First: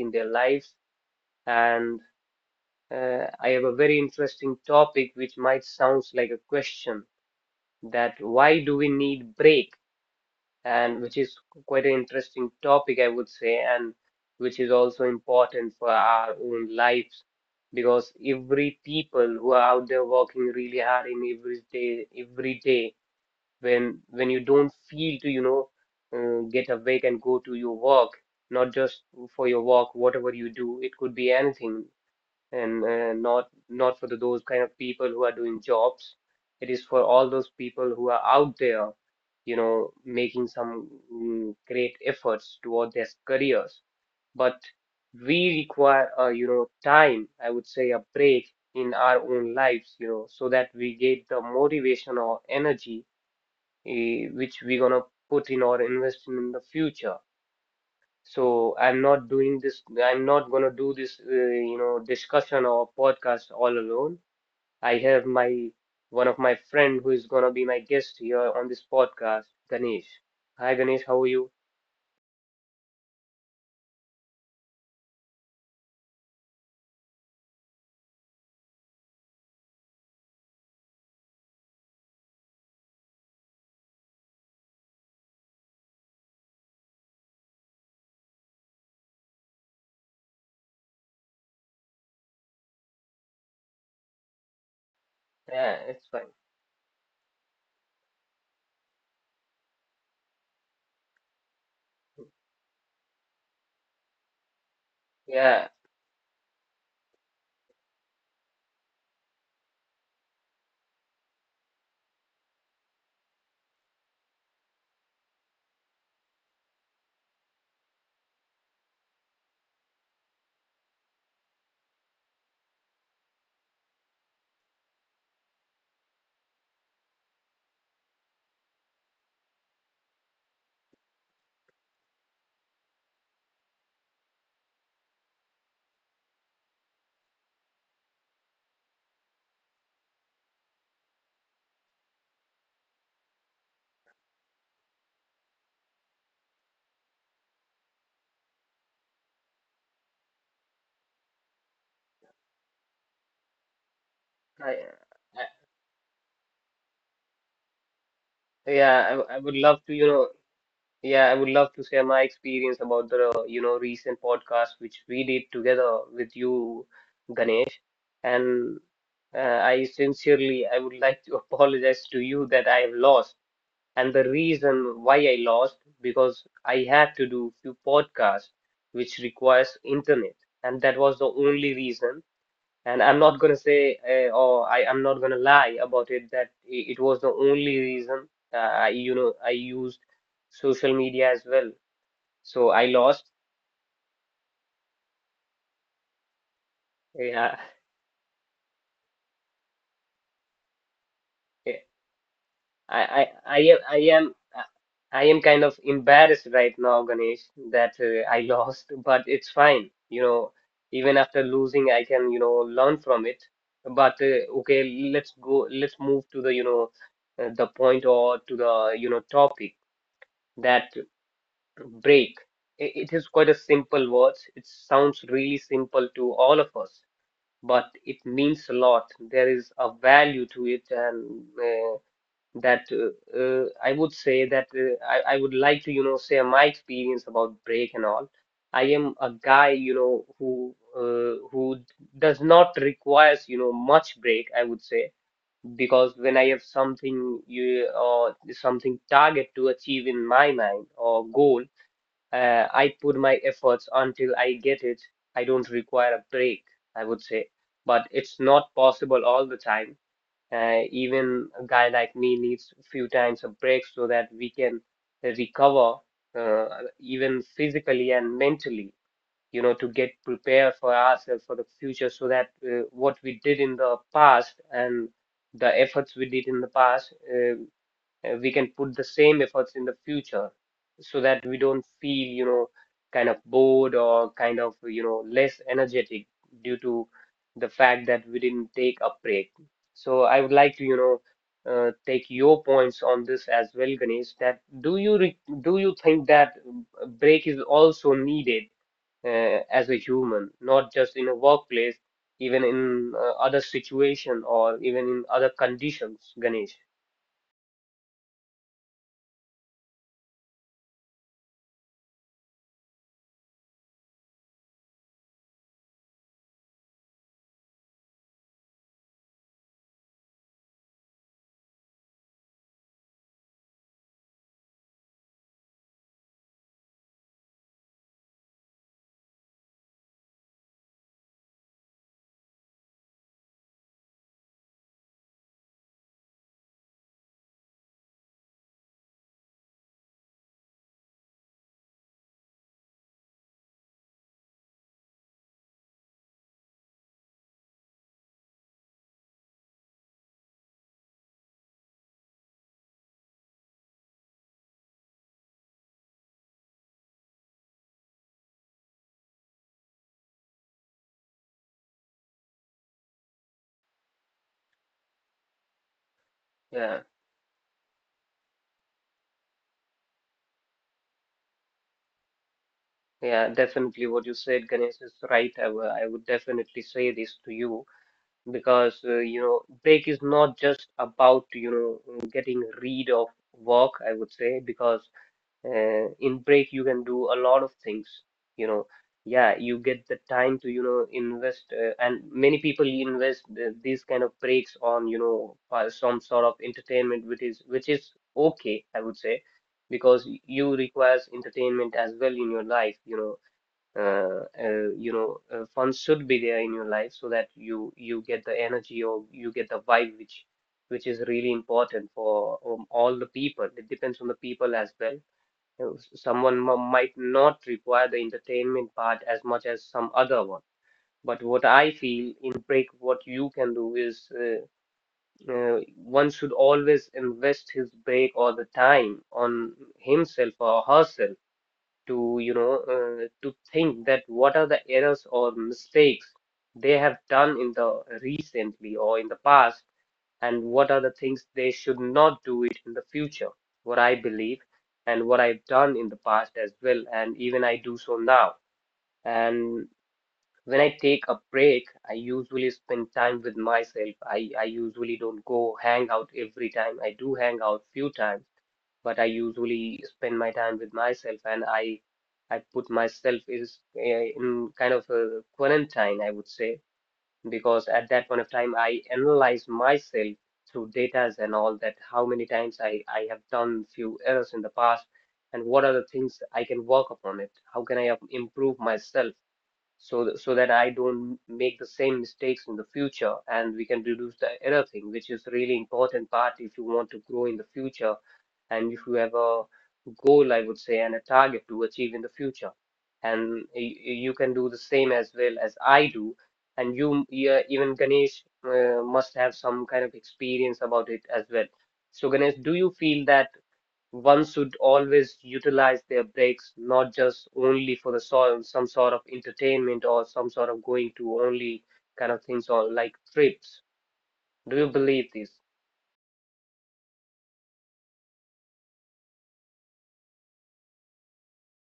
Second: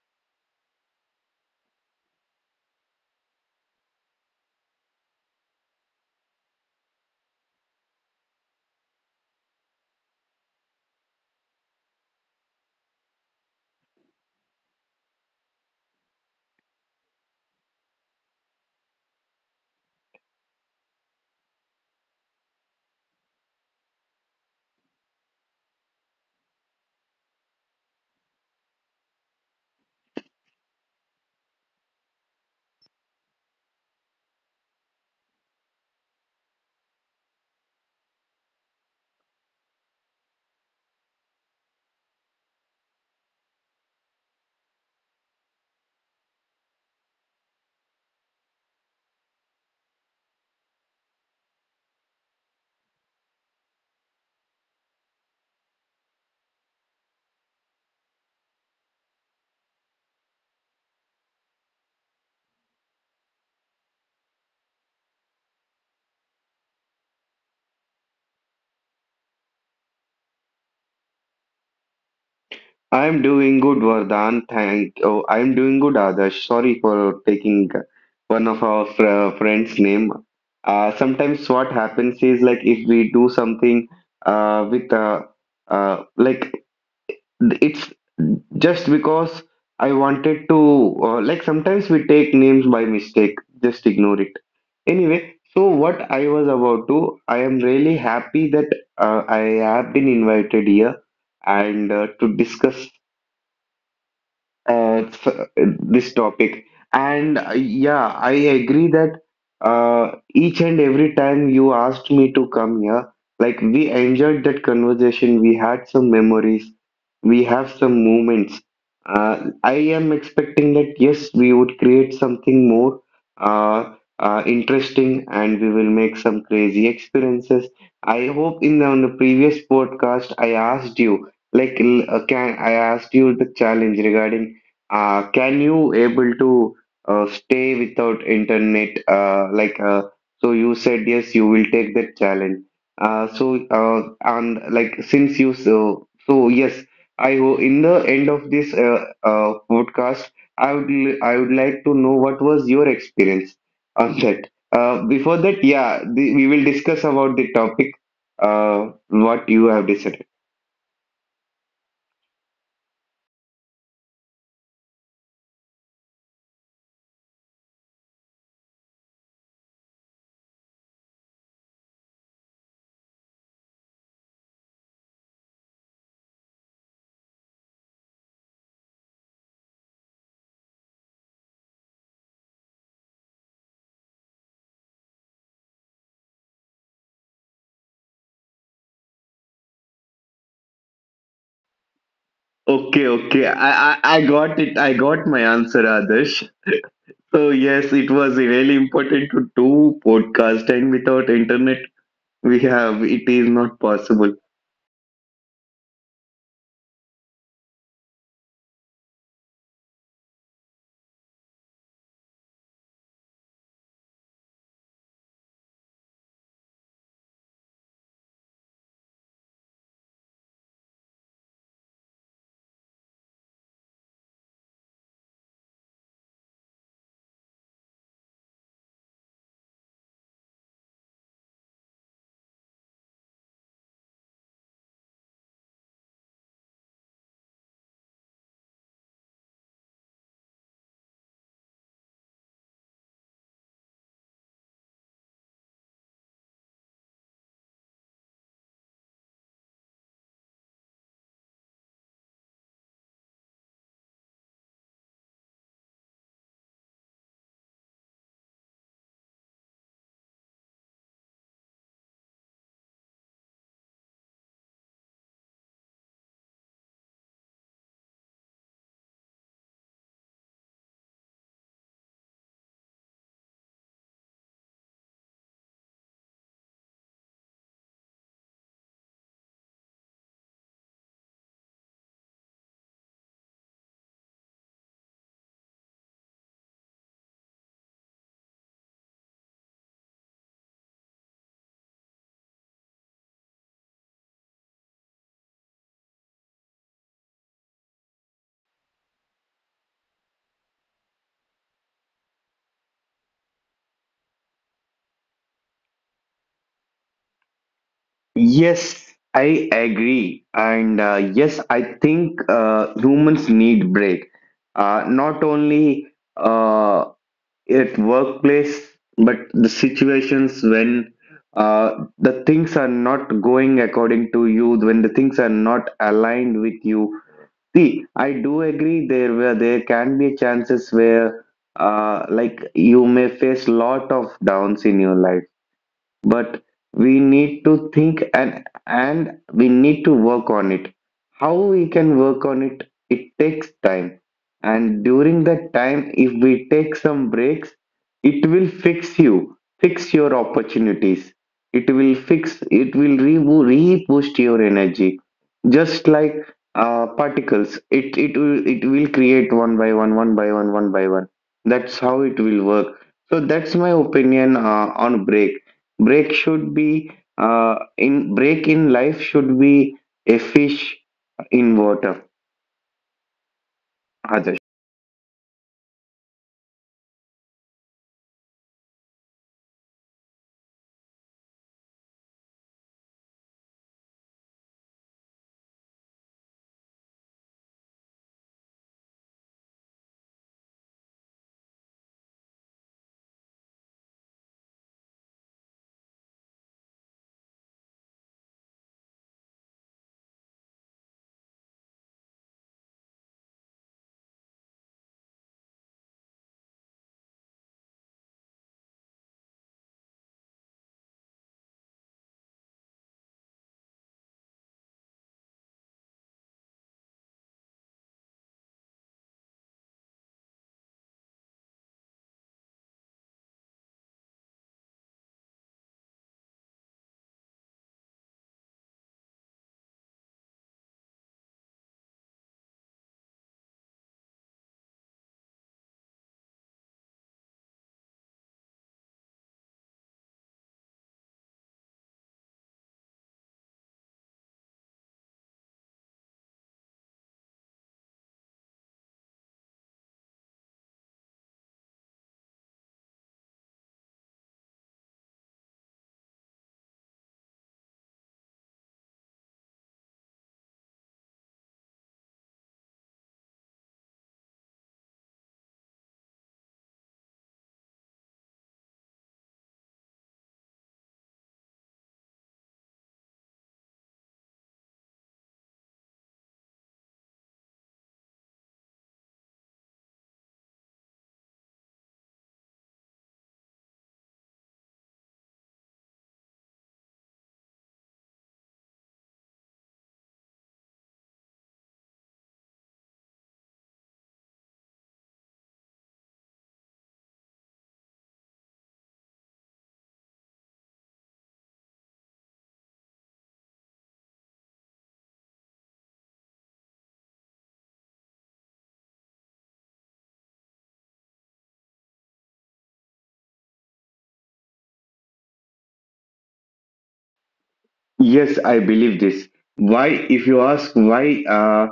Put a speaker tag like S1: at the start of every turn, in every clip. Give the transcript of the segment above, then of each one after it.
S1: in their lives and I have a very interesting topic which might sounds like a question that why do we need break and which is quite an interesting topic I would say and which is also important for our own lives because every people who are out there working really hard in every day when you don't feel to get awake and go to your work not just for your work whatever you do it could be anything and not for those kind of people who are doing jobs. It is for all those people who are out there, you know, making some great efforts toward their careers. But we require a, you know, time I would say a break in our own lives, you know, so that we get the motivation or energy which we gonna put in or invest in the future. So I'm not doing this, I'm not gonna do this, discussion or podcast all alone. I have my One of my friend who is gonna be my guest here on this podcast, Ganesh. Hi Ganesh, how are you?
S2: I'm doing good, Vardhan. Thank. Oh, I'm doing good, Adarsh. Sorry for taking one of our friend's name. Sometimes what happens is like if we do something with like it's just because I wanted to, like sometimes we take names by mistake. Just ignore it. Anyway, so
S1: Yeah, it's
S2: what
S1: fine.
S2: I was about to, I am really happy that I have been invited here, and to discuss
S1: Yeah,
S2: this topic. And Yeah, I agree that each and every time you asked me to come here, like we enjoyed that conversation, we had some memories, we have some moments. I am expecting that yes, we would create something more uh, interesting, and we will make some crazy experiences. I hope in the, on the previous podcast I asked you like, can I asked you the challenge regarding can you able to stay without internet? So, you said yes, you will take that challenge. And like since you yes, in the end of this podcast, I would like to know what was your experience on that.
S1: I,
S2: Before
S1: I
S2: that, yeah, we will discuss about the topic.
S1: I
S2: What
S1: would
S2: you
S1: love
S2: have
S1: to, you
S2: decided.
S1: know, yeah, I would love to share my experience about the, recent podcast which we did together with you, Ganesh. And I sincerely, I would like to apologize to you that I have lost. And the reason why I lost, because I had to do few podcasts which requires internet. And that was the only reason. And I'm not gonna say, or I am not gonna lie about it that it was the only reason. I, you know, I used social media as well. So I
S2: Okay,
S1: lost.
S2: okay. I got it. I got my answer, Adarsh. So
S1: Yeah,
S2: yes, it was really important to do podcast, and without internet,
S1: eh,
S2: we have
S1: I,
S2: it is
S1: I, I
S2: not
S1: am, I
S2: possible.
S1: am, I I am kind of embarrassed right now, Ganesh, that I lost. But it's fine. You know, even after losing, I can, you know, learn from it. But okay, let's go. Let's move to the, you know, the point or to the, you know, topic that. Break. I- It is quite a simple word. It sounds really simple to all of us, but it means a lot. There is a value to it, and uh, that I would say that I would like to, you know, share my experience about break and all. I am a guy, you know, who does not requires, you know, much break, I would say, because when I have something you or something target to achieve in my mind or goal. I put my efforts until I get it. I don't require a break, I would say. But it's not possible all the time. Even a guy like me needs a few times a break so that we can recover, uh, even physically and mentally, you know, to get prepared for ourselves for the future so that what we did in the past and the efforts we did in the past, we can put the same efforts in the future so that we don't feel, you know, kind of bored or kind of, you know, less energetic due to the fact that we didn't take a break. So I would like to, you know, take your points on this as well, Ganesh, that do you think that a break is also needed as a human, not just in a workplace, even in other situation or even in other conditions, Ganesh?
S2: Yes, I agree. And Yes, I think humans need break. Not only uh, at workplace, but the situations when the things are not going according to you, when the things are not aligned with you. See, I do agree there where there can be chances where like you may face lot of downs in your life, but we need to think, and we need to work on it, how we can work on it. It takes time, and during that time if we take some breaks, it will fix you, fix your opportunities, it will fix, it will re re-boost your energy, just like particles. It will, it will create one by one, one by one, one by one. That's how it will work. So that's my opinion on break. Break should
S1: Yeah.
S2: be in break, in life should be a fish in water.
S1: Yeah, definitely. What you
S2: Other.
S1: said, Ganesh, is right. I would definitely say this to you because you know, break is not just about, you know, getting rid of work. I would say because in break you can do a lot of things. You know, yeah, you get the time to, you know, invest, and many people invest these kind of breaks on, you know, some sort of entertainment, which is, okay, I would say, because you requires entertainment as well in your life. Fun should be there in your life so that you get the energy or you get the vibe which is really important for all the people. It depends on the people as well. You know, someone might not require the entertainment part as much as some other one, but what I feel in break what you can do is, one should always invest his break or the time on himself or herself to, you know, to think that what are the errors or mistakes they have done in the recently or in the past, and what are the things they should not do it in the future. What I believe, and what I've done in the past as well, and even I do so now. And when I take a break, I usually spend time with myself. I usually don't go hang out every time. I do hang out few times, but I usually spend my time with myself, and I put myself is in kind of a quarantine, I would say, because at that point of time I analyze myself through datas and all that, how many times I have done few errors in the past, and what are the things I can work upon it, how can I improve myself so that I don't make the same mistakes in the future and we can reduce the error thing, which is really important part if you want to grow in the future and if you have a goal, I would say, and a target to achieve in the future. And you can do the same as well as I do. And you, yeah, even Ganesh, must have some kind of experience about it as well. So, Ganesh, do you feel that one should always utilize their breaks, not just only for the sort some sort of entertainment or some sort of going to only kind of things or like trips. Do you believe this?
S2: Yes, I believe this. Why, if you ask why,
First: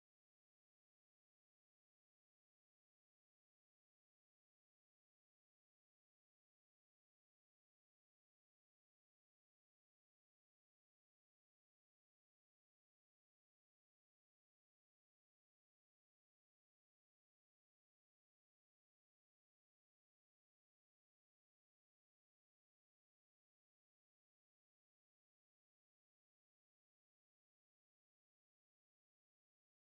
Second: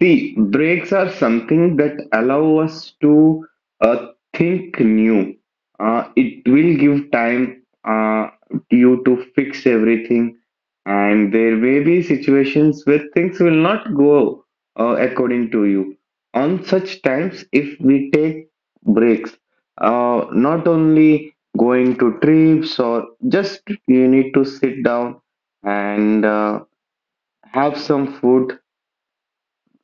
S2: see, breaks are something that allow us to uh, think new. It will give time to you to fix everything, and there may be situations where things will not go according to you. On such times, if we take breaks, not only going to trips, or just you need to sit down and have some food.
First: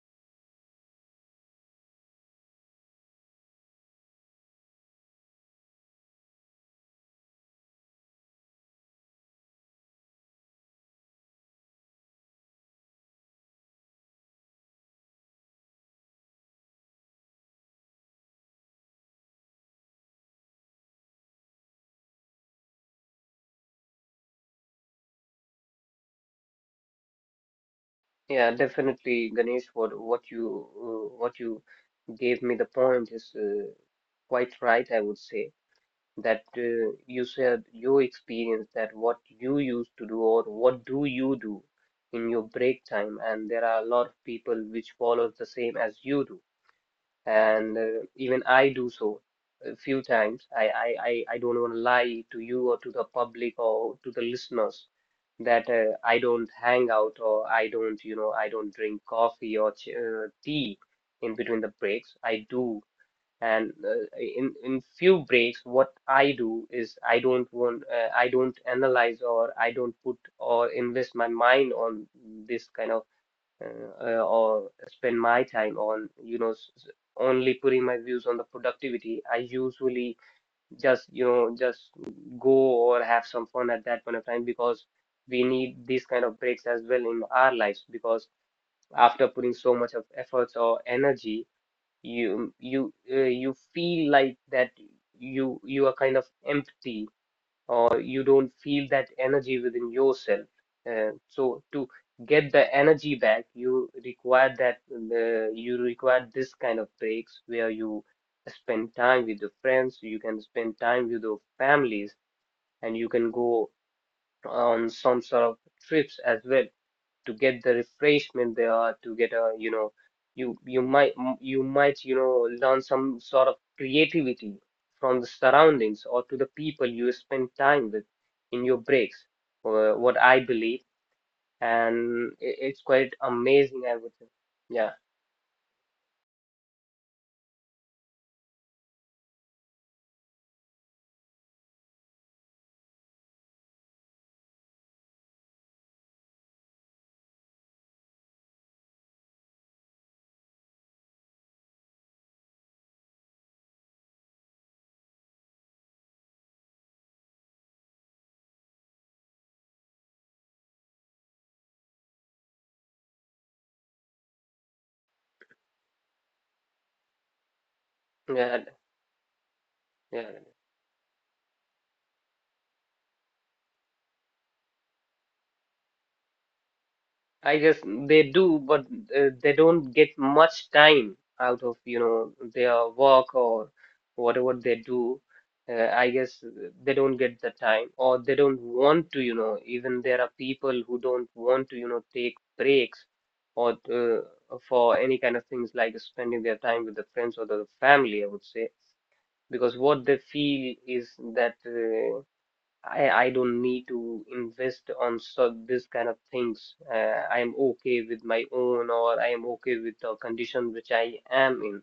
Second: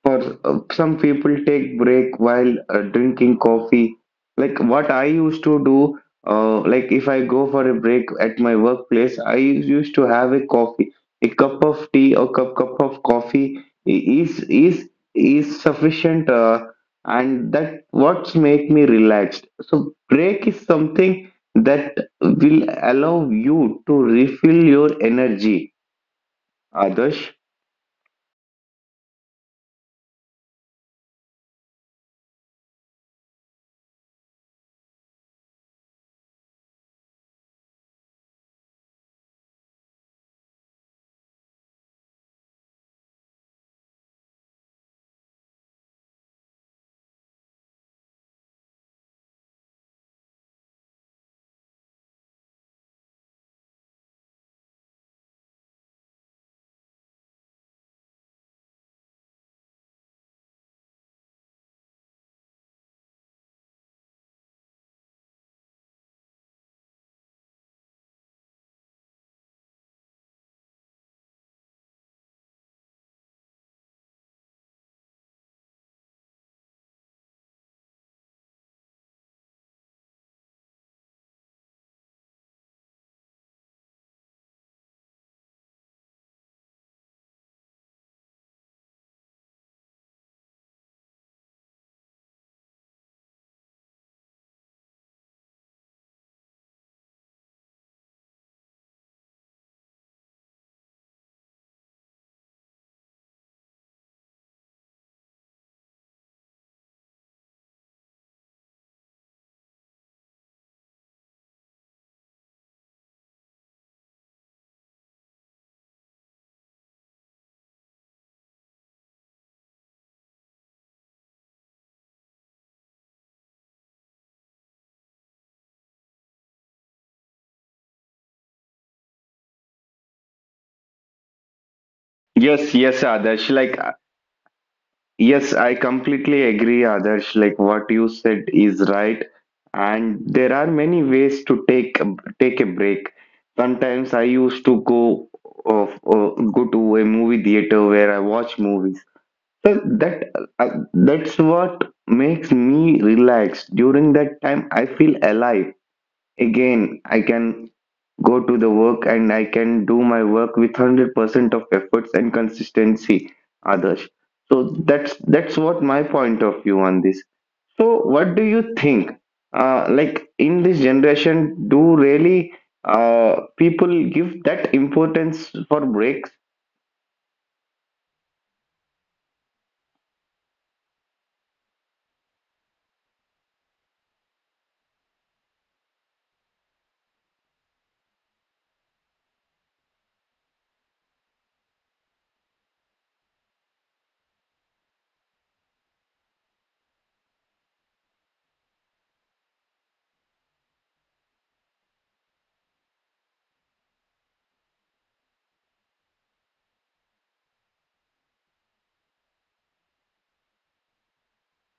S2: For some people, take break while drinking coffee. Like what I used to do, like if I go for a break at my workplace, I used to have a coffee. A cup of tea or cup of coffee i- is is is sufficient, and that what's make me relaxed. So break is something that will allow you to refill your energy. Others.
S1: Yeah, definitely, Ganesh. What you gave me the point is quite right. I would say that you said your experience that what you used to do or what do you do in your break time, and there are a lot of people which follow the same as you do, and even I do so a few times. I don't want to lie to you or to the public or to the listeners that I don't hang out or I don't, you know, I don't drink coffee or ch tea in between the breaks. I do. And in few breaks, what I do is I don't analyze or I don't put or invest my mind on this kind of uh, or spend my time on, you know, only putting my views on the productivity. I usually just, you know, just go or have some fun at that point of time, because we need these kind of breaks as well in our lives, because after putting so much of efforts or energy, you feel like that you are kind of empty or you don't feel that energy within yourself. And so to get the energy back, you require that, you require this kind of breaks where you spend time with your friends, you can spend time with your families, and you can go on some sort of trips as well to get the refreshment they are, to get a, you know, you might you might, you know, learn some sort of creativity from the surroundings or to the people you spend time with in your breaks, what I believe, and
S2: Yes,
S1: it's
S2: yes,
S1: quite
S2: Adarsh. Like,
S1: amazing, I would say. Yeah,
S2: yes, I completely agree, Adarsh. Like, what you said is right, and there are many ways to take a break. Sometimes I used to of uh, go to a movie theater where I watch movies. So that that's what makes me relaxed. During that time, I feel alive. Again, I can go to the work, and I can do my work with 100% of efforts and consistency, Others. So that's what my point of view on this. So what do
S1: yeah.
S2: you think?
S1: Yeah,
S2: Like, in this generation, do really people give that importance for breaks?
S1: I guess they do, but they don't get much time out of, you know, their work or whatever they do. I guess they don't get the time or they don't want to, you know, even there are people who don't want to, you know, take breaks or for any kind of things like spending their time with the friends or the family, I would say, because what they feel is that I don't need to invest on so this kind of things. I am okay with my own, or I am okay with the condition which I am in.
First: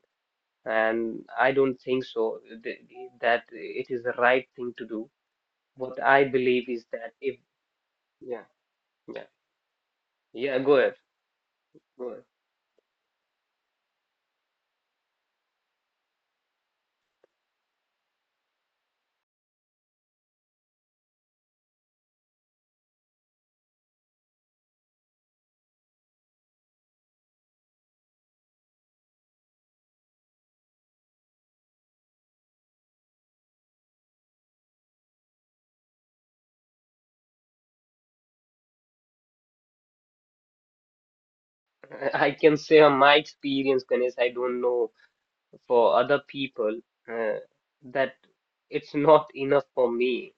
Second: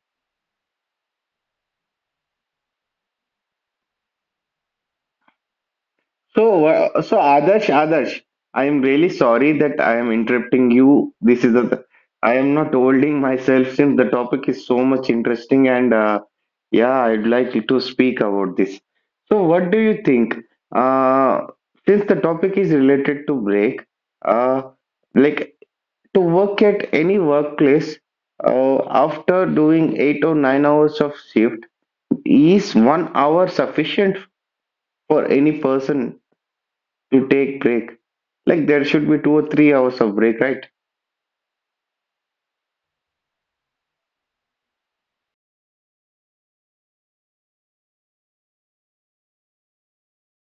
S1: And I don't think so th that it is the right thing to do. What I
S2: So,
S1: believe is that if,
S2: Adarsh,
S1: yeah,
S2: I am really
S1: yeah,
S2: sorry that I am
S1: yeah,
S2: interrupting
S1: go ahead,
S2: you.
S1: go
S2: I am not holding myself since the topic is so much interesting, and yeah, I'd like you to speak about this. So, what do you think? Uh, since the topic is related to break, uh, like, to work at any workplace, after doing 8 or 9 hours of shift, is 1 hour sufficient for any person? To take break. Like, there should be 2 or 3 hours of break, right?
S1: ahead. I can say on my experience, Ganesh. I don't know for other people uh, that it's not enough for me.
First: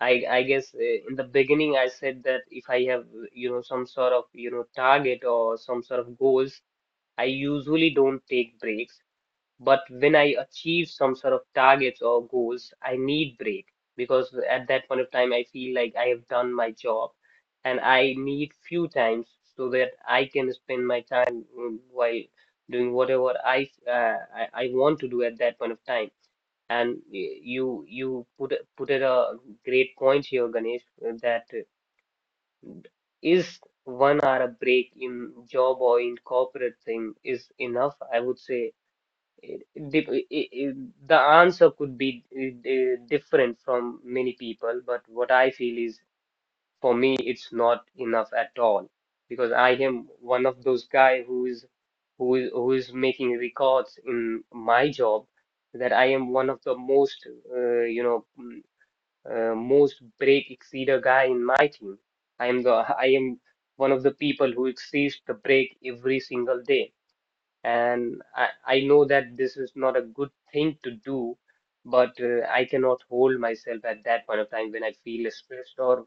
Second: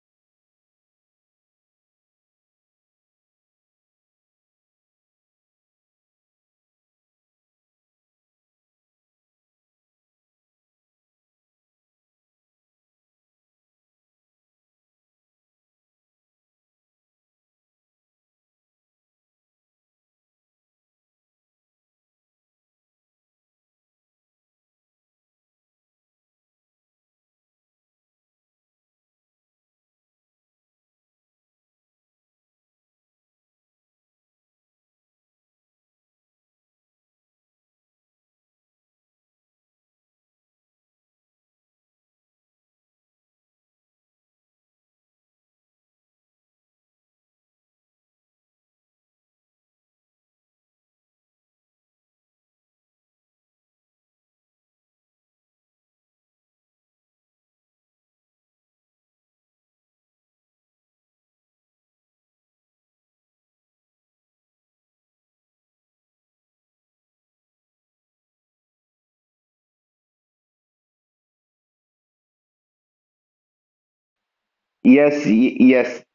S1: I guess in the beginning I said that if I have some sort of target or some sort of goals, I usually don't take breaks. But when I achieve some sort of targets or goals, I need break because at that point of time I feel like I have done my job, and I need few times so that I can spend my time while doing whatever I I want to do at that point of time. And you put it a great point here, Ganesh, that is 1 hour a break in job or in corporate thing is enough. I would say it, it, dep- i- i- i- the answer could be different from many people, but what I feel is for me it's not enough at all because I am one of those guy who is making records in my job, that I am one of the most uh, you know mm, most break exceed a guy in my team. I am one of the people who exceeds the break every single day, and I know that this is not a good thing to do, but I cannot hold myself at that point of time when I
S2: Yes,
S1: feel stressed or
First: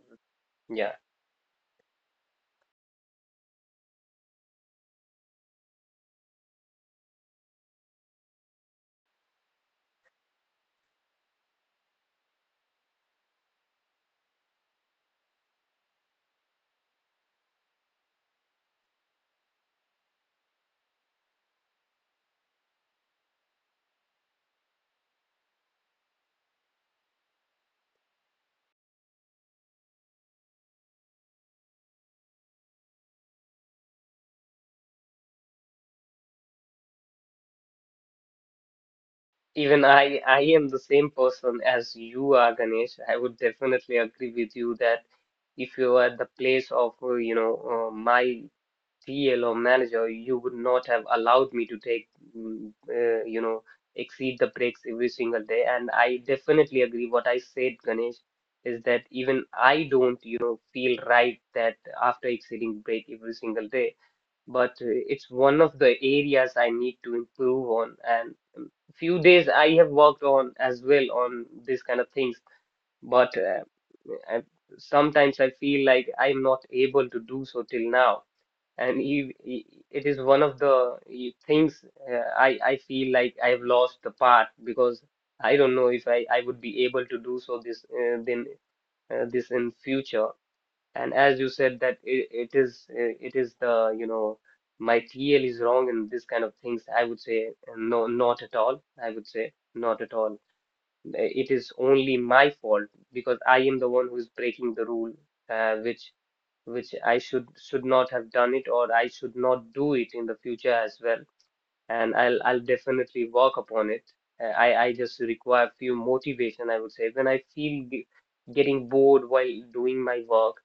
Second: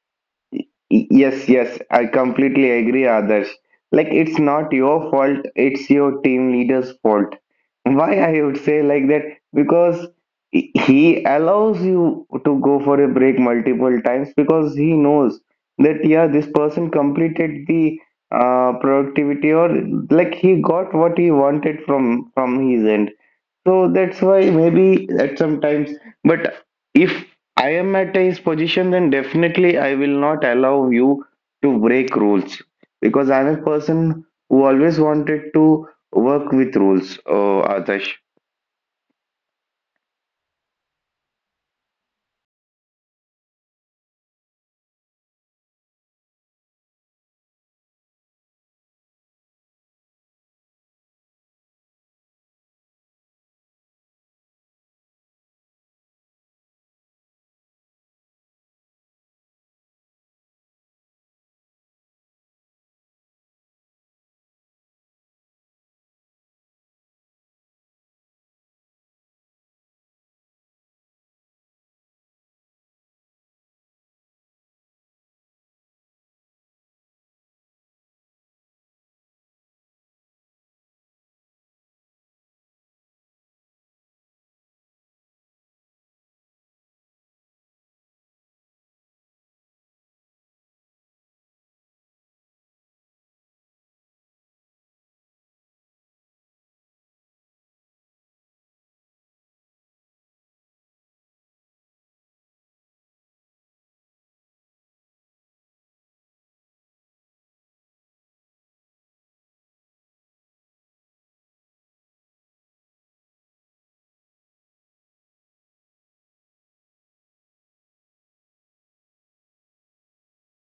S1: yeah.
S2: Yes, yes, I completely agree, Adarsh. Like, it's not your fault, it's your team leader's fault. Why I would say like that? Because he allows you to go for a break multiple times, because he knows that, yeah, this person completed the productivity, or like he got what he wanted from his end. So that's why maybe at some times, but if I am at his position, then definitely I will not allow you to break rules, because I'm a person who always wanted to work with rules, Atash.
S1: Even I am the same person as you are, Ganesh. I would definitely agree with you that if you are at the place of my CLO manager, you would not have allowed me to take, mm, uh, you know, exceed the breaks every single day. And I definitely agree. What I said, Ganesh, is that even I don't, feel right that after exceeding break every single day. But it's one of the areas I need to improve on. And few days I have worked on as well on this kind of things. But I, sometimes I feel like I'm not able to do so till now, and it is one of the things I feel like I've lost the part because I don't know if I would be able to do so this then this in future. And as you said that it is the my TL is wrong in this kind of things. I would say no, not at all. I would say not at all it is only my fault because I am the one who is breaking the rule, uh, which which I should not have done it or I should not do it in the future as well, and I'll definitely work upon it. I just require few motivation, I would say. When I feel getting bored while doing my work,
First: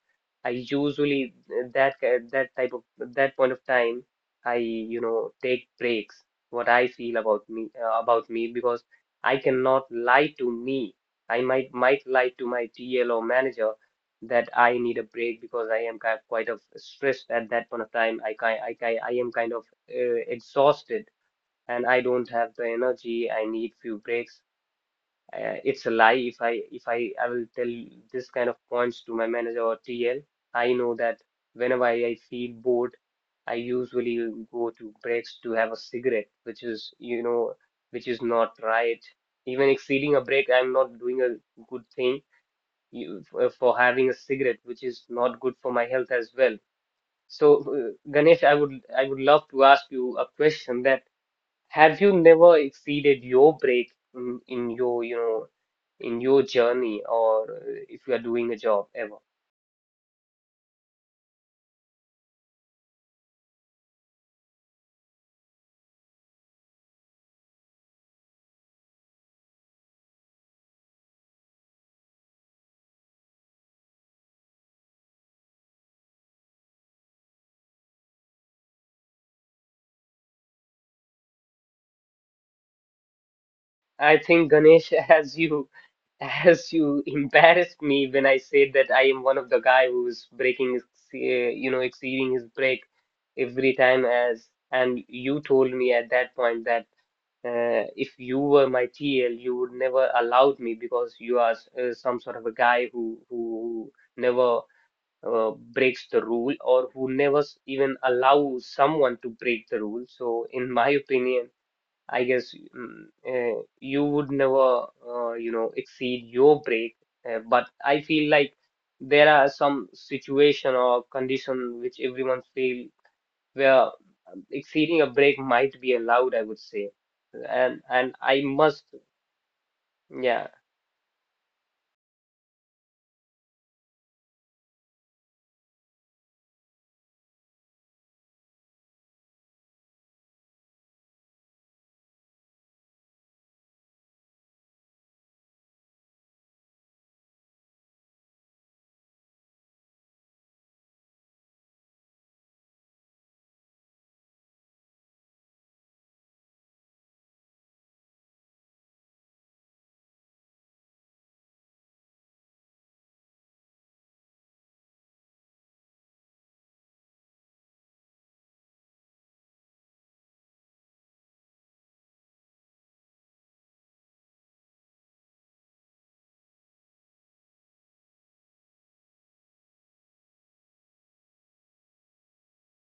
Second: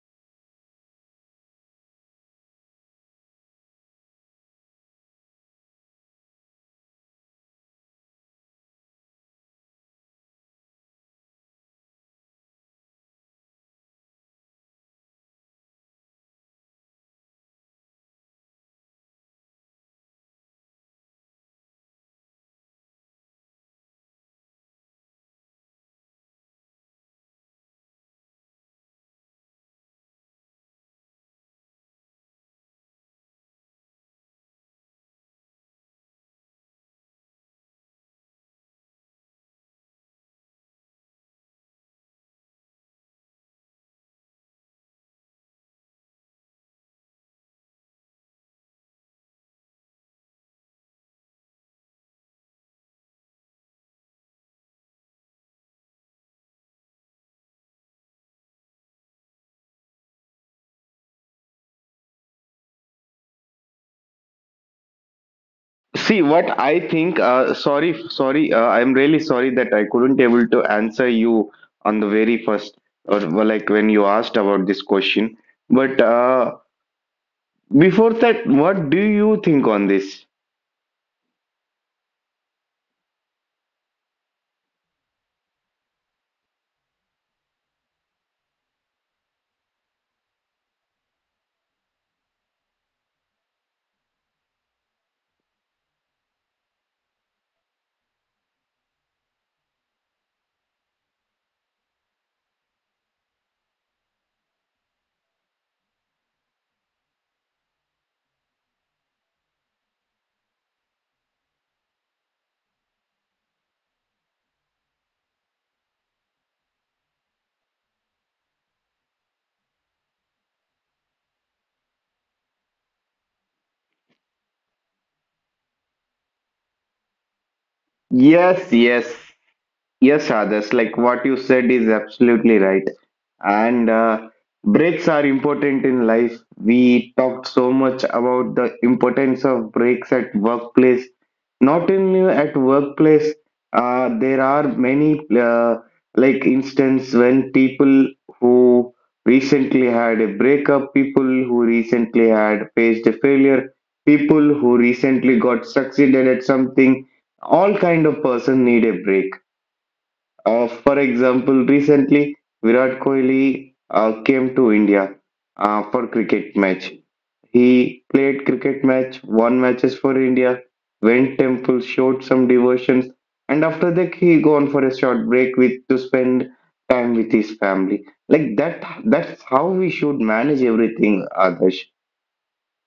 S1: I usually that point of time, I take breaks. What I feel about me about me, because I cannot lie to me. I might lie to my TL or manager that I need a break because I am quite of stressed at that point of time. I am kind of exhausted and I don't have the energy. I need few breaks. It's a lie. If I I will tell this kind of points to my manager or TL. I know that whenever I feel bored, I usually go to breaks to have a cigarette, which is which is not right. Even exceeding a break, I'm not doing a good thing for having a cigarette, which is not good for my health as well. So, Ganesh, I would love to ask you a question, that have you never exceeded your break in your, in your journey, or if you are doing a job ever?
S2: See what I think. Sorry, sorry. I'm really sorry that I couldn't able to answer you on the very first, or well, like when you asked about this question. But before that, what do you think on this?
S1: I think, Ganesh, as you embarrassed me when I said that I am one of the guy who's breaking his, uh, exceeding his break every time. As and you told me at that point that if you were my TL, you would never allowed me because you are some sort of a guy who never breaks the rule, or who never even allows someone to break the rule. So, in my opinion, I guess you would never, exceed your break. But I feel like there are some situation or condition which everyone feel where exceeding a break might be allowed, I would say. And I
S2: Yes,
S1: must,
S2: yes. Yes,
S1: yeah.
S2: Adarsh, like what you said is absolutely right. And Breaks are important in life. We talked so much about the importance of breaks at workplace. Not only at workplace, there are many like instance when people who recently had a breakup, people who recently had faced a failure, people who recently got succeeded at something, all kind of person need a break. For example, recently Virat Kohli came to India for cricket match. He played cricket match, won matches for India, went temple, showed some devotions, and after that he gone for a short break with to spend time with his family. Like that, that's how we should manage everything, Adarsh.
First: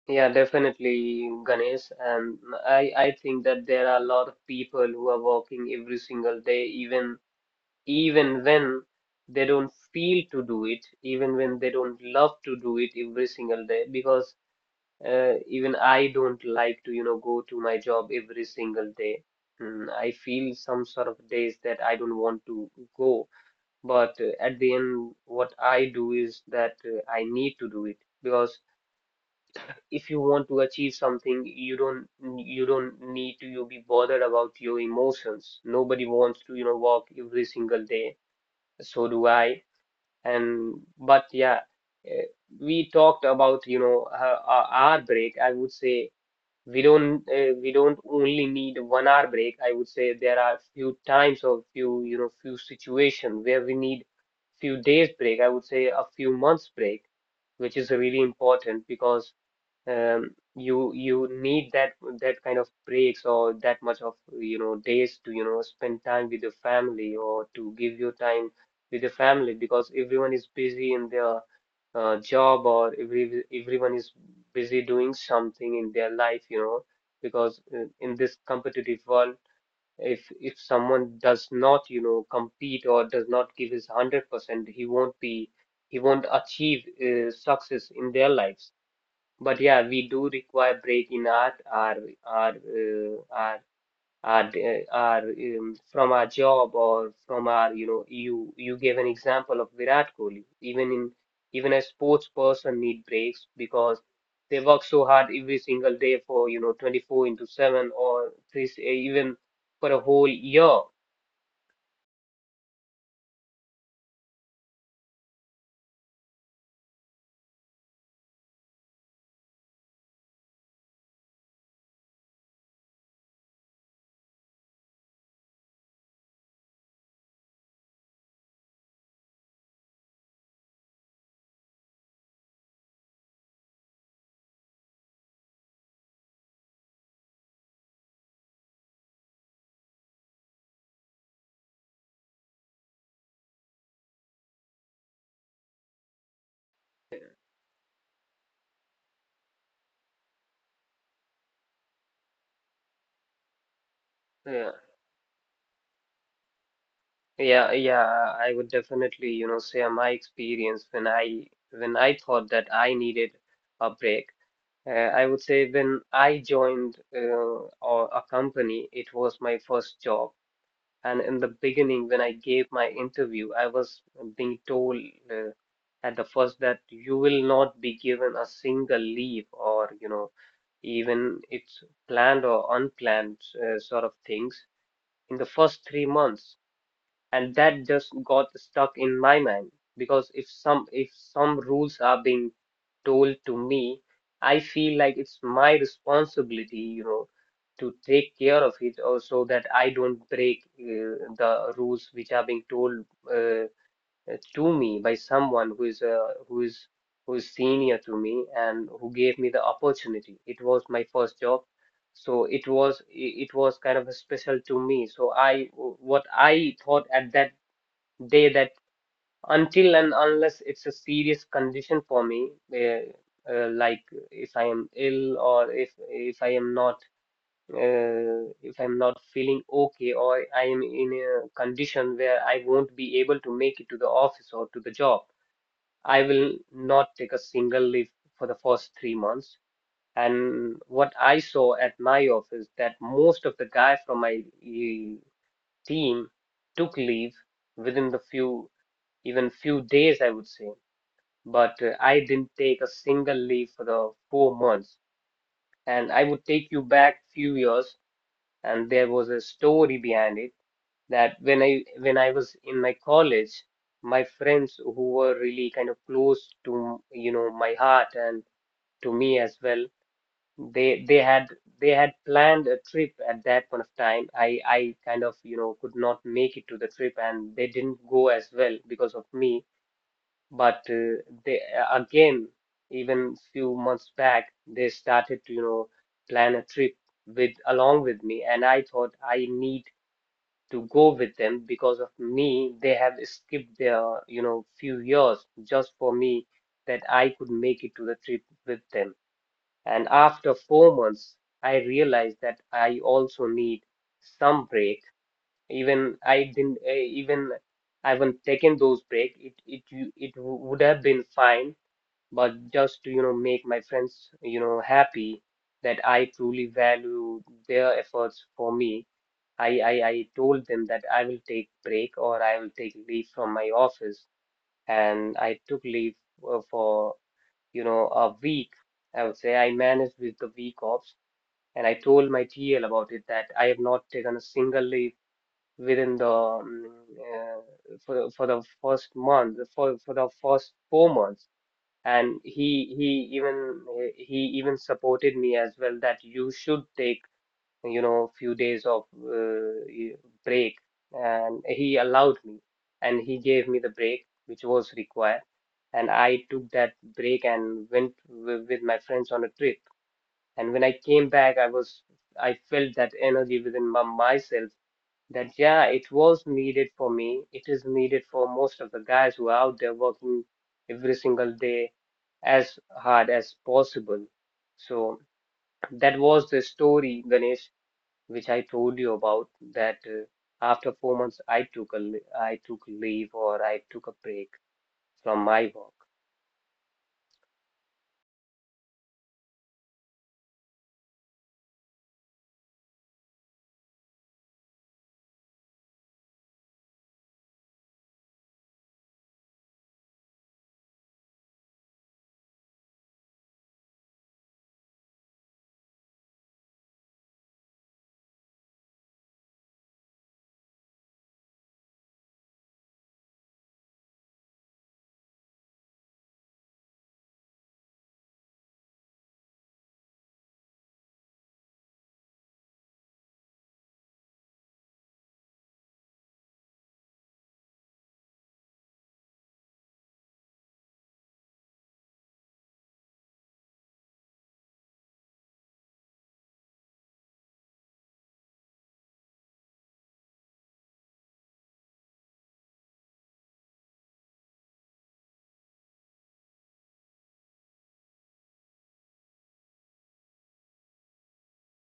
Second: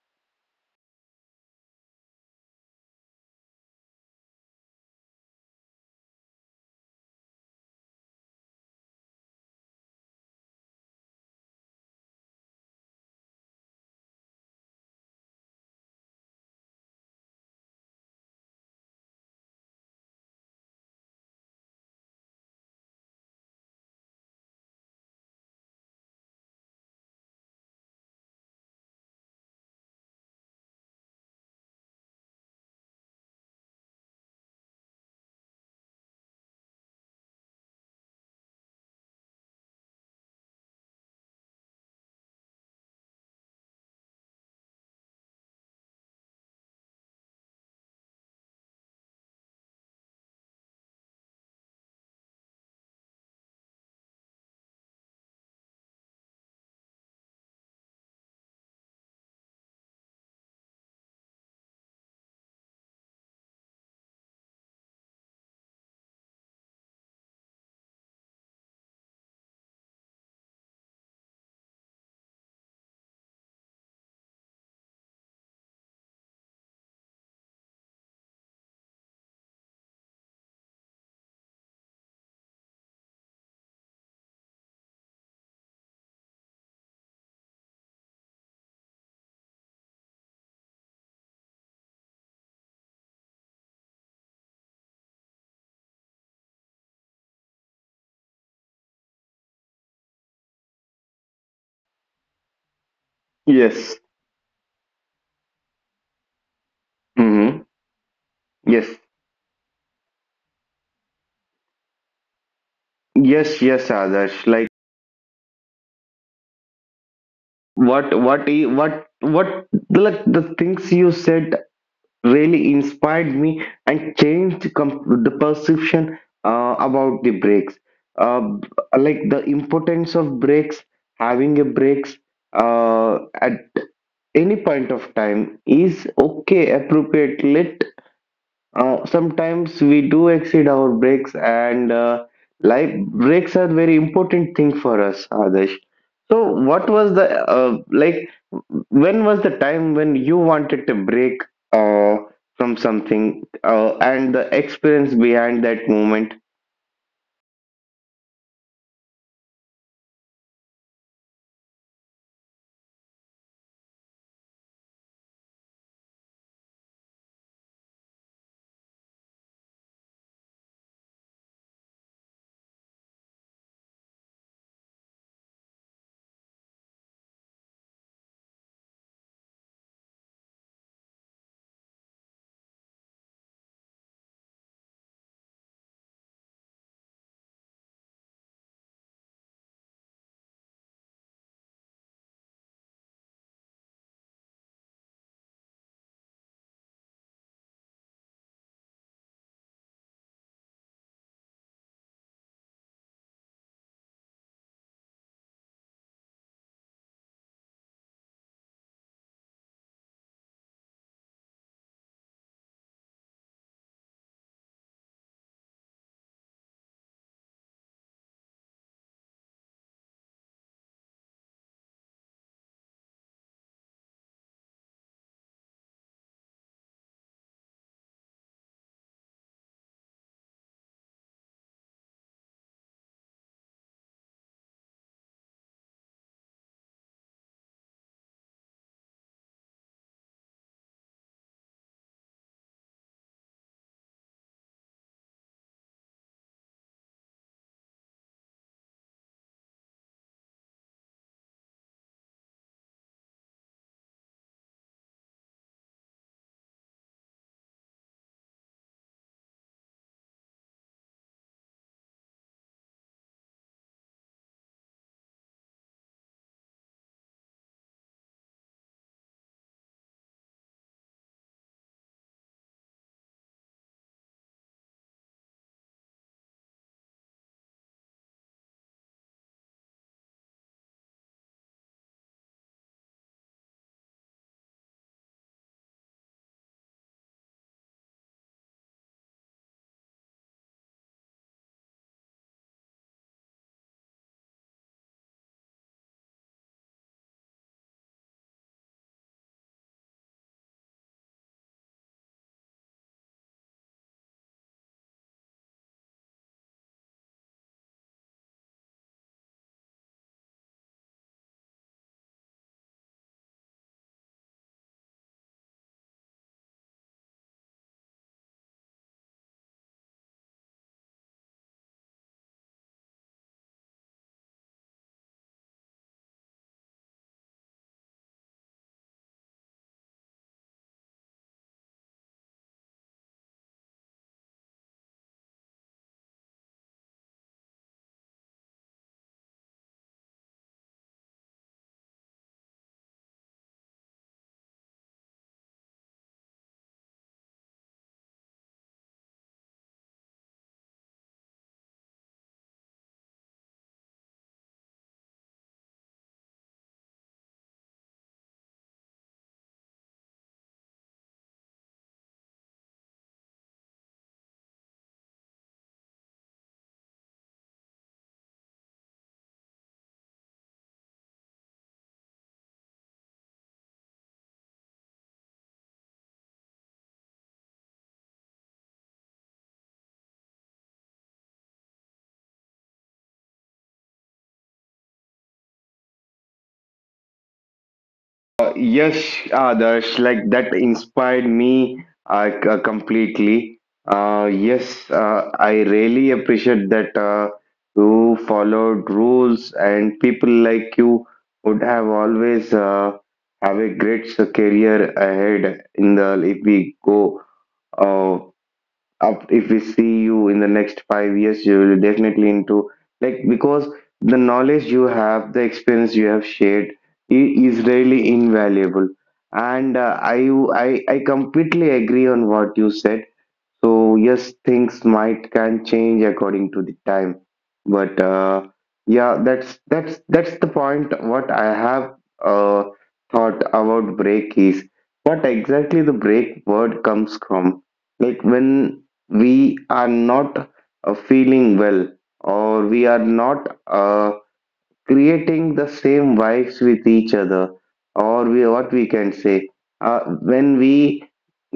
S1: Yeah, definitely, Ganesh. And I think that there are a lot of people who are working every single day, even even when they don't feel to do it, even when they don't love to do it every single day, because even I don't like to, go to my job every single day. I feel some sort of days that I don't want to go, but at the end, what I do is that I need to do it because if you want to achieve something, you don't need to you be bothered about your emotions. Nobody wants to, walk every single day. So do I. And but yeah, eh, we talked about, our break. I would say we don't only need 1 hour break. I would say there are few times or few, few situations where we need few days break. I would say a few months break, which is really important because you need that that kind of breaks or that much of days to spend time with your family or to give your time with your family because everyone is busy in their job, or everyone is busy doing something in their life, because in this competitive world, if someone does not compete or does not give his 100%, he won't be he won't achieve success in their lives. But yeah, we do require break in our uh, our our from our job, or from our you gave an example of Virat Kohli. Even in even a sports person need breaks
S2: Yes.
S1: because they work so hard every single day for 24 into
S2: Hmm.
S1: 7 or three,
S2: Yes.
S1: even for a whole year.
S2: Yes. Yes, Adarsh. Like, what? What? What? What? Like, the things you said really inspired me and changed the perception about the breaks, uh, b- like the importance of breaks, having a breaks at any point of time is okay, appropriate. Let, sometimes we do exceed our breaks, and life breaks are very important thing for us, Adesh. So, what was the When was the time when you wanted to break uh, from something, and the
S1: Yeah,
S2: experience behind that moment?
S1: yeah, yeah. I would definitely, share my experience when I thought that I needed a break. I would say when I joined or a company, it was my first job. And in the beginning, when I gave my interview, I was being told uh, at the first, that you will not be given a single leave, or, even it's planned or unplanned sort of things, in the first 3 months, and that just got stuck in my mind because if some rules are being told to me, I feel like it's my responsibility, to take care of it, or so that I don't break the rules which are being told uh, to me by someone who is senior to me and who gave me the opportunity. It was my first job, so it was kind of a special to me. So I, what I thought at that Day, that until and unless it's a serious condition for me, like if I am ill, or if I am not if I'm not feeling okay, or I am in a condition where I won't be able to make it to the office or to the job, I will not take a single leave for the first 3 months. And what I saw at my office, that most of the guys from my team took leave within the few, even few days, I would say. But I didn't take a single leave for the 4 months. And I would take you back few years, and there was a story behind it, that when I was in my college, my friends who were really kind of close to, my heart and to me as well, they they had they had planned a trip at that point of time. I kind of, you know, could not make it to the trip, and they didn't go as well because of me. But uh, they again, even few months back, they started to, you know, plan a trip with along with me, and I thought I need to go with them. Because of me, they have skipped their, you know, few years just for me, that I could make it to the trip with them. And after 4 months, I realized that I also need some break. Even I haven't taken those break, it would have been fine, but just to, you know, make my friends, you know, happy, that I truly value their efforts for me. I told them that I will take break, or I will take leave from my office, and I took leave for, you know, a week. I would say I managed with the week offs, and I told my TL about it, that I have not taken a single leave within the for the first month, for the first 4 months. And he even supported me as well, that you should take, you know, few days of break, and he allowed me, and he gave me the break which was required. And I took that break and went w with my friends on a trip, and when I came back, I was I felt that energy within myself, that yeah, it was needed for me. It is needed for most of the guys who are out there working every single day as hard as possible. So that was the story, Ganesh, which I told you about, that after 4 months, I took leave, or I took a break from my work.
S2: Yes, Adarsh, like that inspired me completely. Yes, I really appreciate that you followed rules, and people like you would have always have a great career ahead in the if we go. Uh, Up, if we see you in the next 5 years, you will definitely into, like, because the knowledge you have, the experience you have shared is really invaluable, and I completely agree on what you said. So yes, things might can change according to the time, but yeah, that's the point. What I have uh, thought about break is what exactly the break word comes from. Like, when we are not feeling well, or we are not creating the same vibes with each other, or we what we can say uh, when we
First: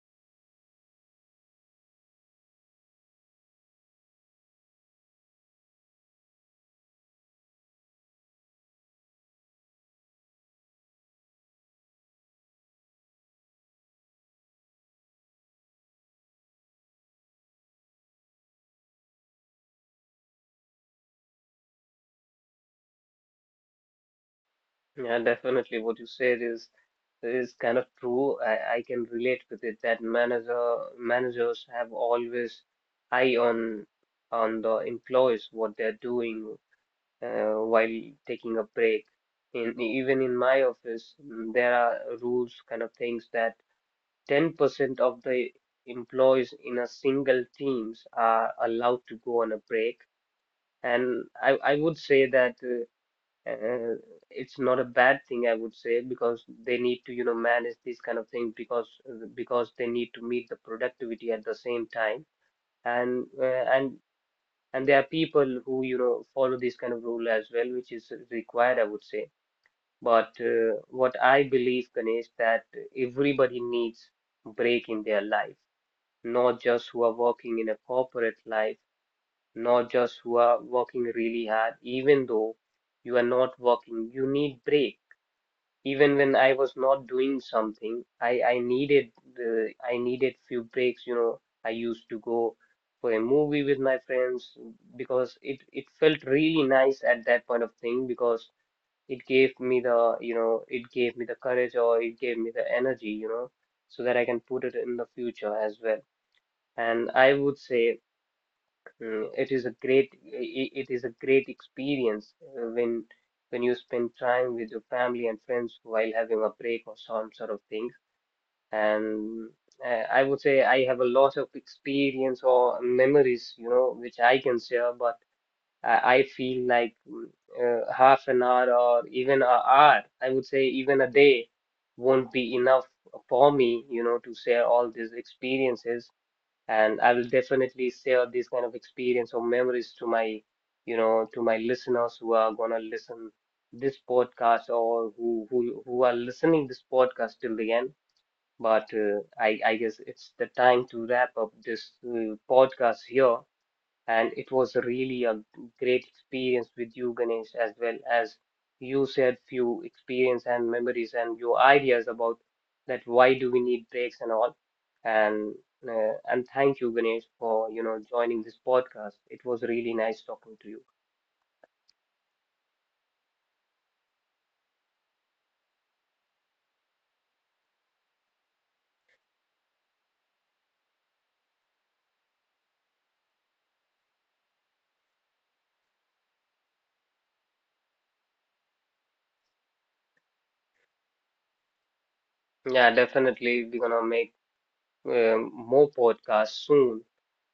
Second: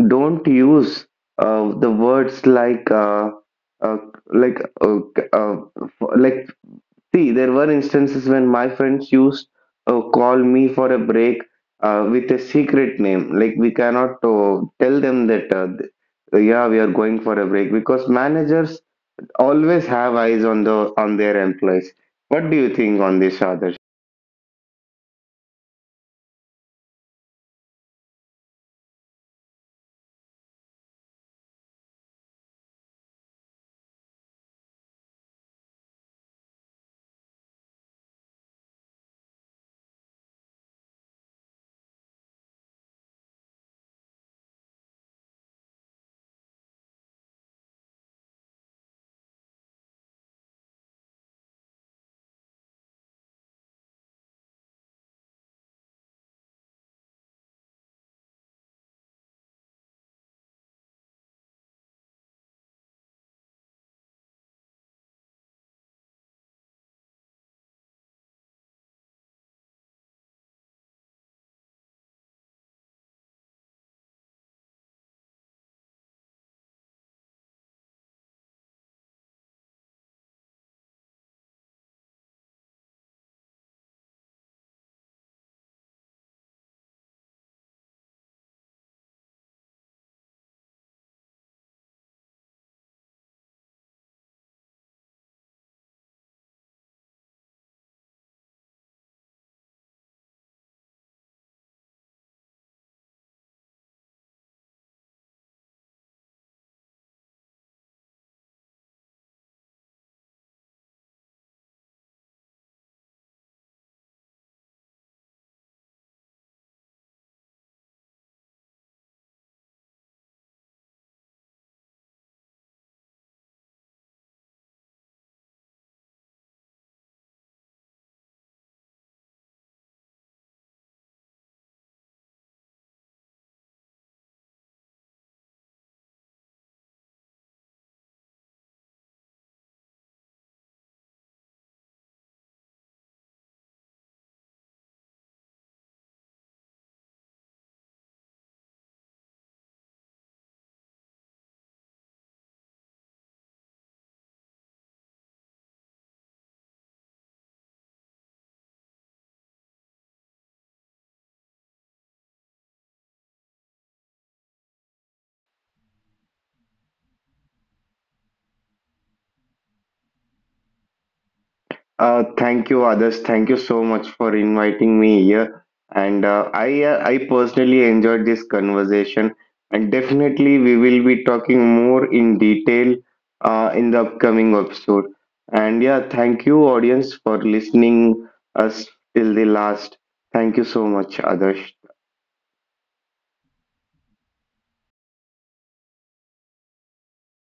S2: don't use the words uh, like uh, uh, like see, there were instances when my friends used, call me for a break with a secret name, like we cannot tell them that, yeah, we are going for a break, because managers always have eyes on the on their employees. What do you think on this, Adarsh?
S1: Yeah, definitely what you said is kind of true. I can relate with it, that managers have always eye on the employees, what they're doing while taking a break. In my office, mm, there are rules kind of things, that 10% of the employees in a single teams are allowed to go on a break. And I would say that uh, it's not a bad thing, I would say, because they need to, you know, manage this kind of thing, because they need to meet the productivity at the same time. And uh, and and there are people who, you know, follow this kind of rule as well, which is required, I would say. But what I believe, Ganesh, that everybody needs break in their life. Not just who are working in a corporate life, not just who are working really hard. Even though you are not working, you need break. Even when I was not doing something, I needed few breaks, you know. I used to go for a movie with my friends, because it felt really nice at that point of thing, because it gave me the, you know, it gave me the courage, or it gave me the energy, you know, so that I can put it in the future as well. And I would say, mm, it is a great experience when you spend time with your family and friends while having a break or some sort of thing. And I would say I have a lot of experience or memories, you know, which I can share, but I feel like, mm, half an hour or even an hour, I would say even a day won't be enough for me, you know, to share all these experiences. And I will definitely share this kind of experience or memories to my, you know, to my listeners who are gonna listen this podcast, or who are listening this podcast till the end. But I guess it's the time to wrap up this podcast here. And it was really a great experience with you, Ganesh, as well as you said few experience and memories and your ideas about that why do we need breaks and all. And and thank you, Ganesh, for, you know, joining this podcast. It was really nice talking to you.
S2: Thank you, Adas. Thank you so much for inviting me here. And I personally enjoyed this conversation. And definitely, we will be talking more in detail in the upcoming episode. And yeah, thank you, audience, for listening us till the last. Thank you so much, Adarsh.
S1: Yeah, definitely we're gonna make more podcasts soon.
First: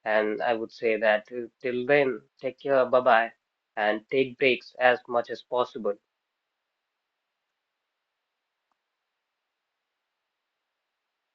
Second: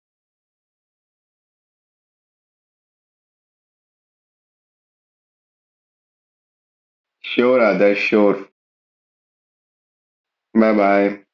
S1: And I would say that, till then, take care, bye bye, and take breaks as much as possible.
S2: Sure, Adarsh. Sure. Bye bye.